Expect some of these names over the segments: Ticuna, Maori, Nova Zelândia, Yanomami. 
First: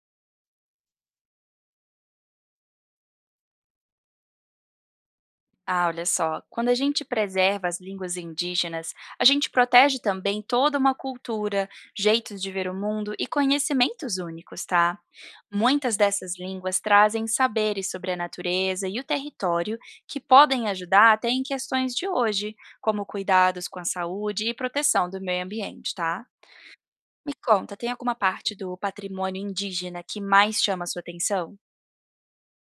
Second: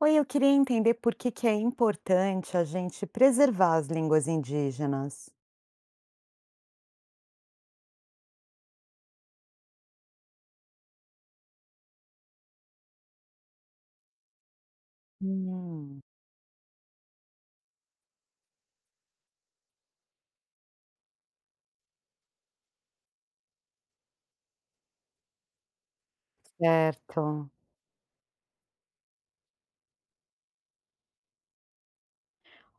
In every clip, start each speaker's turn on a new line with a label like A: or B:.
A: Oi, eu queria entender por que que é importante a gente preservar as línguas indígenas.
B: Ah, olha só, quando a gente preserva as línguas indígenas, a gente protege também toda uma cultura, jeitos de ver o mundo e conhecimentos únicos, tá? Muitas
A: Hum,
B: dessas línguas trazem saberes sobre a natureza e o território que podem ajudar até em questões de hoje, como cuidados com a saúde e proteção do meio ambiente, tá? Me
A: certo.
B: conta, tem alguma parte do patrimônio indígena que mais chama a sua atenção?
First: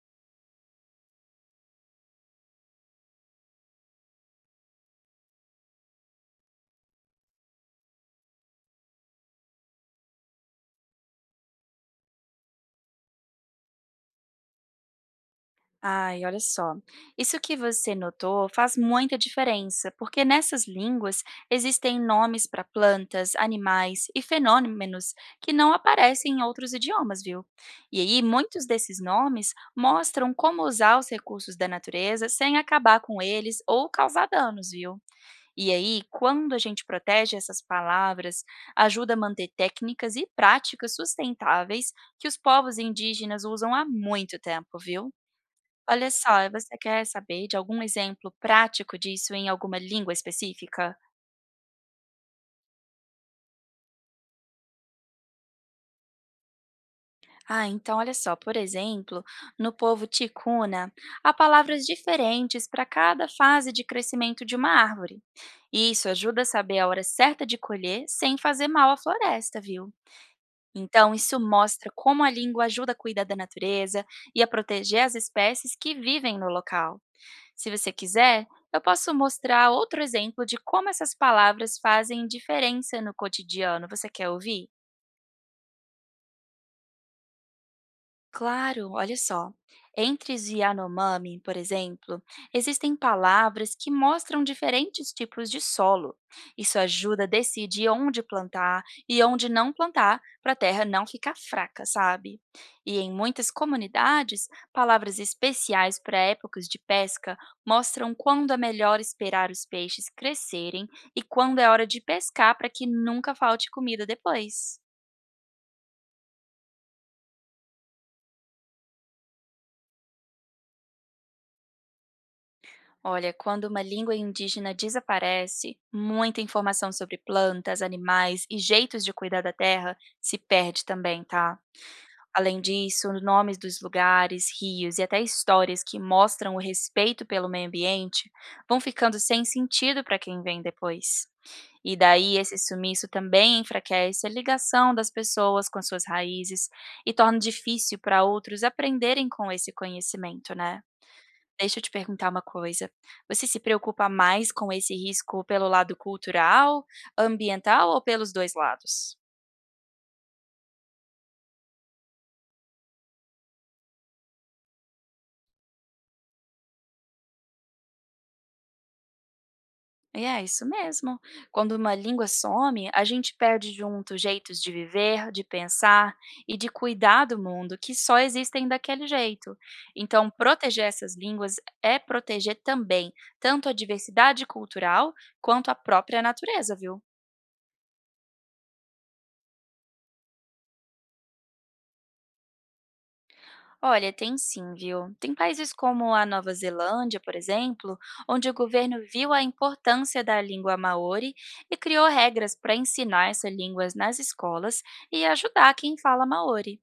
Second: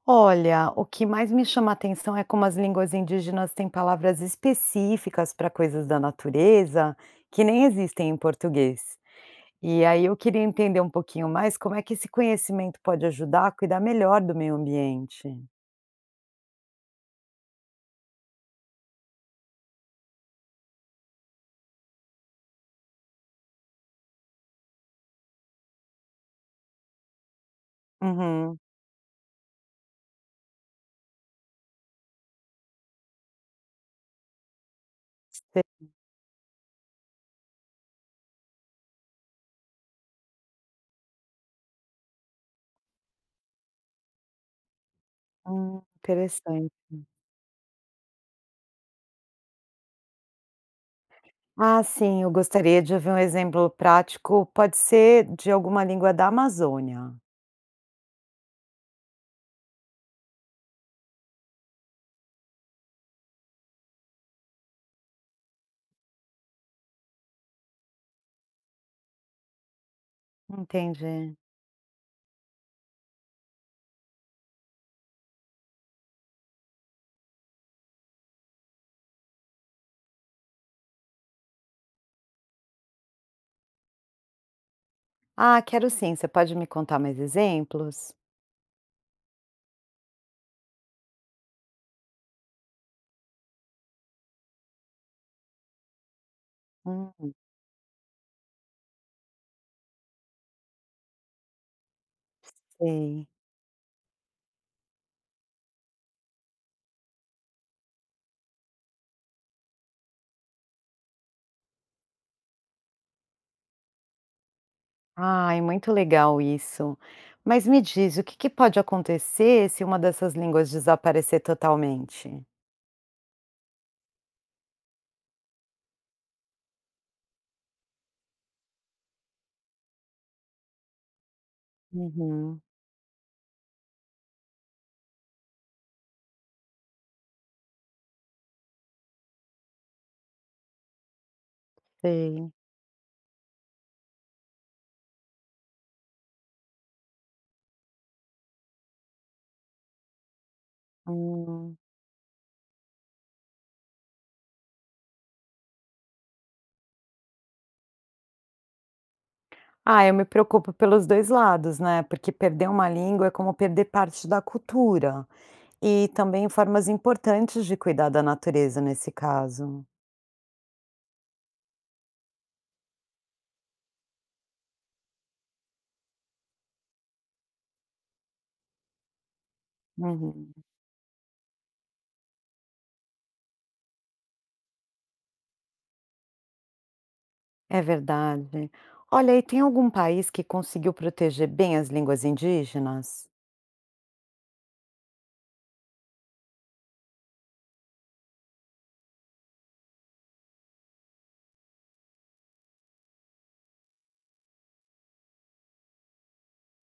A: Olha, o que mais me chama a atenção é como as línguas indígenas têm palavras específicas para coisas da natureza que nem existem em português. E aí eu queria entender um pouquinho mais como é que esse conhecimento pode ajudar a cuidar melhor do meio ambiente.
B: Ai, olha só. Isso que você notou faz muita diferença, porque nessas línguas existem nomes para plantas, animais e fenômenos que não aparecem em outros idiomas, viu? E aí,
A: Uhum.
B: muitos desses nomes mostram como usar os recursos da natureza sem acabar com eles ou causar danos, viu? E aí, quando a gente protege essas palavras, ajuda a manter técnicas e práticas sustentáveis que os povos indígenas usam há muito tempo, viu? Olha só,
A: Interessante.
B: você quer saber de algum exemplo prático disso em alguma língua específica?
A: Ah, sim, eu gostaria de ouvir um exemplo prático. Pode ser de alguma língua da Amazônia.
B: Ah, então olha só, por exemplo, no povo ticuna, há palavras diferentes para cada fase de crescimento de uma árvore. E isso ajuda a saber a hora certa de colher sem fazer mal à floresta, viu? Então,
A: Entendi.
B: isso mostra como a língua ajuda a cuidar da natureza e a proteger as espécies que vivem no local. Se você quiser, eu posso mostrar outro exemplo de como essas palavras fazem diferença no cotidiano. Você quer ouvir?
A: Ah, quero sim. Você pode me contar mais exemplos?
B: Claro, olha só. Entre os Yanomami, por exemplo, existem palavras que mostram diferentes tipos de solo. Isso ajuda a
A: Hum,
B: decidir onde plantar e onde não plantar para a terra não ficar fraca, sabe? E em
A: sei.
B: muitas comunidades, palavras especiais para épocas de pesca mostram quando é melhor esperar os peixes crescerem e quando é hora de pescar para que nunca falte comida depois.
A: Ai, muito legal isso. Mas me diz, o que que pode acontecer se uma dessas línguas desaparecer totalmente?
B: Olha, quando uma língua indígena desaparece, muita informação sobre plantas, animais e jeitos de cuidar da terra se perde também, tá? Além
A: Uhum,
B: disso, os nomes dos lugares, rios e até histórias que mostram o respeito pelo meio ambiente vão ficando sem sentido para quem vem depois. E daí
A: sei.
B: esse sumiço também enfraquece a ligação das pessoas com as suas raízes e torna difícil para outros aprenderem com esse conhecimento, né?
A: Hum.
B: Deixa eu te perguntar uma coisa. Você se preocupa mais com esse risco pelo lado cultural, ambiental ou pelos 2 lados?
A: Ah, eu me preocupo pelos dois lados, né? Porque perder uma língua é como perder parte da cultura. E também formas importantes de cuidar da natureza nesse caso.
B: E é isso mesmo. Quando uma língua some, a gente perde junto jeitos de viver, de pensar e de cuidar do mundo que só existem daquele jeito. Então,
A: Uhum.
B: proteger essas línguas é proteger também tanto a diversidade cultural quanto a própria natureza, viu?
A: É verdade. Olha, e tem algum país que conseguiu proteger bem as línguas indígenas?
B: Olha, tem sim, viu? Tem países como a Nova Zelândia, por exemplo, onde o governo viu a importância da língua maori e criou regras para ensinar essa língua nas escolas e ajudar quem fala maori.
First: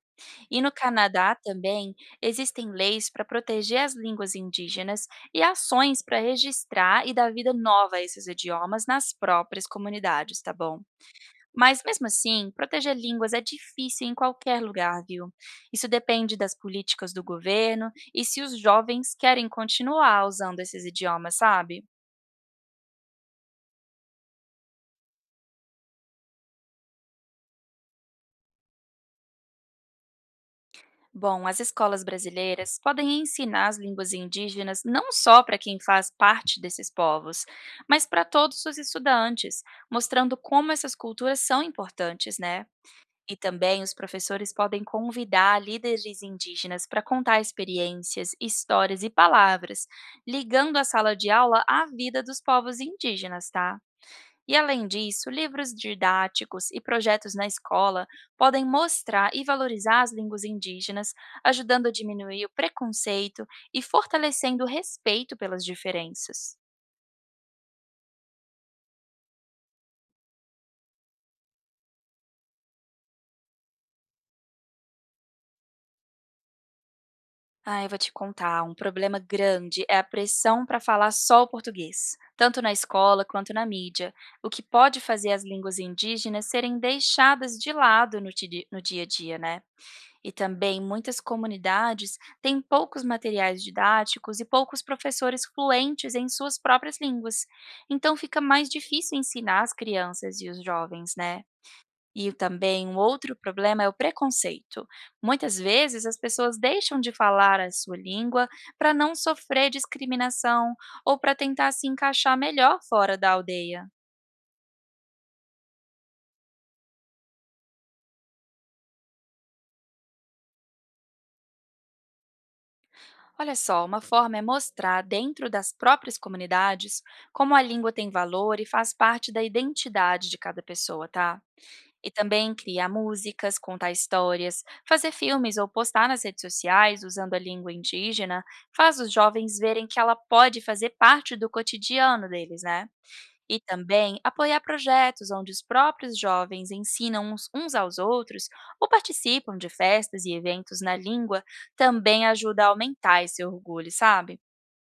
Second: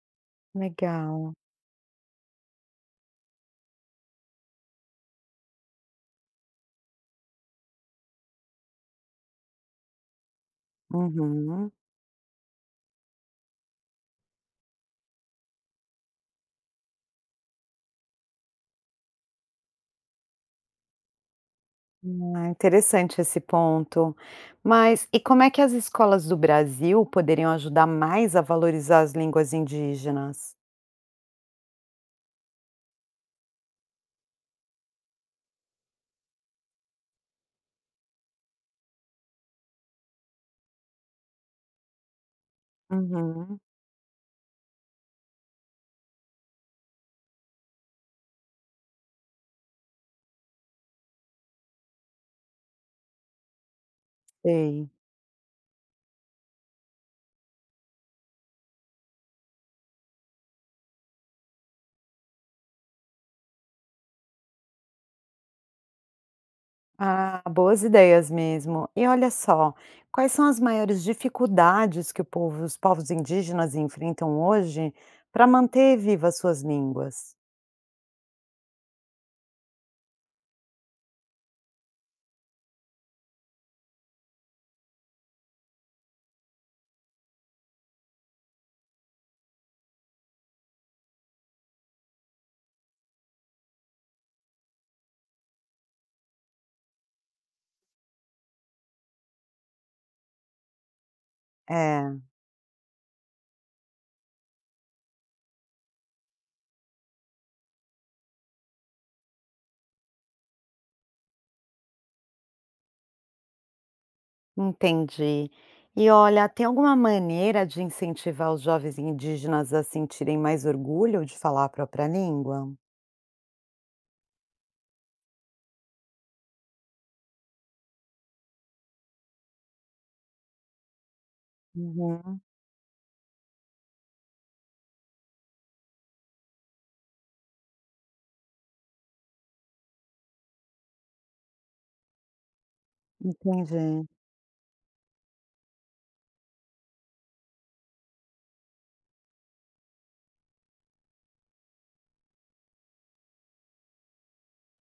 B: E no Canadá
A: Legal.
B: também existem leis para proteger as línguas indígenas e ações para registrar e dar vida nova a esses idiomas nas próprias comunidades, tá bom?
A: Uhum.
B: Mas mesmo assim, proteger línguas é difícil em qualquer lugar, viu? Isso depende das políticas do governo e se os jovens querem continuar usando esses idiomas, sabe?
A: Ah, interessante esse ponto. Mas e como é que as escolas do Brasil poderiam ajudar mais a valorizar as línguas indígenas?
B: Bom, as escolas brasileiras podem ensinar as línguas indígenas não só para quem faz parte desses povos, mas para todos os estudantes, mostrando como essas culturas são importantes, né? E
A: Uhum.
B: também os professores podem convidar líderes indígenas para contar experiências, histórias e palavras, ligando a sala de aula à vida dos povos indígenas, tá? E
A: Sei.
B: além disso, livros didáticos e projetos na escola podem mostrar e valorizar as línguas indígenas, ajudando a diminuir o preconceito e fortalecendo o respeito pelas diferenças.
A: Ah, boas ideias mesmo. E olha só, quais são as maiores dificuldades que os povos indígenas enfrentam hoje para manter vivas suas línguas?
B: Ah, eu vou te contar, um problema grande é a pressão para falar só o português, tanto na escola quanto na mídia, o que pode fazer as línguas indígenas serem deixadas de lado no dia a dia, né? E também muitas comunidades têm poucos materiais didáticos e poucos professores fluentes em suas próprias línguas, então fica mais difícil ensinar as crianças e os jovens, né?
A: É,
B: E também um outro problema é o preconceito. Muitas vezes as pessoas deixam de falar a sua língua para não sofrer discriminação ou para tentar se encaixar melhor fora da aldeia.
A: entendi. E olha, tem alguma maneira de incentivar os jovens indígenas a sentirem mais orgulho de falar a própria língua?
B: Olha só, uma forma é mostrar dentro das próprias comunidades como a língua tem valor e faz parte da identidade de cada pessoa, tá? E
A: Uhum,
B: também criar músicas, contar histórias, fazer filmes ou postar nas redes sociais usando a língua indígena faz os jovens verem que ela pode fazer parte do cotidiano deles, né? E
A: entendi.
B: também apoiar projetos onde os próprios jovens ensinam uns aos outros ou participam de festas e eventos na língua também ajuda a aumentar esse orgulho, sabe?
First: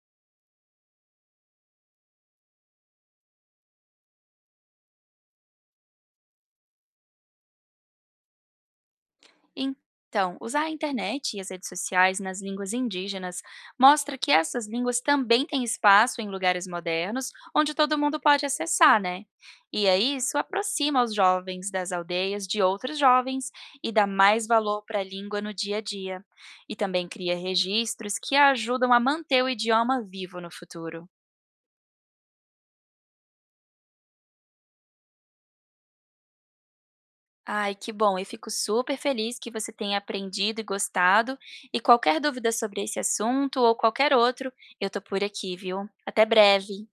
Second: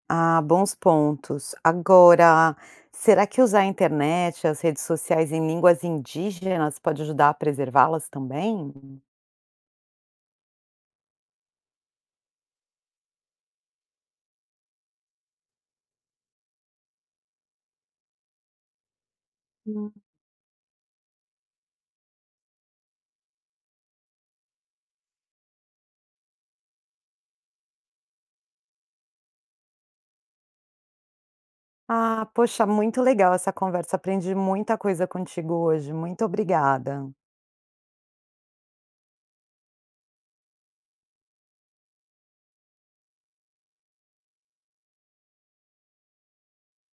A: Ah, bons pontos. Agora, será que usar a internet, e as redes sociais em línguas indígenas pode ajudar a preservá-las também?
B: Então, usar a internet e as redes sociais nas línguas indígenas mostra que essas línguas também têm espaço em lugares modernos, onde todo mundo pode acessar, né? E
A: Hum.
B: aí isso aproxima os jovens das aldeias de outros jovens e dá mais valor para a língua no dia a dia. E também cria registros que ajudam a manter o idioma vivo no futuro.
A: Ah, poxa, muito legal essa conversa. Aprendi muita coisa contigo hoje. Muito obrigada.
B: Ai, que bom. Eu fico super feliz que você tenha aprendido e gostado. E qualquer dúvida sobre esse assunto ou qualquer outro, eu tô por aqui, viu? Até breve.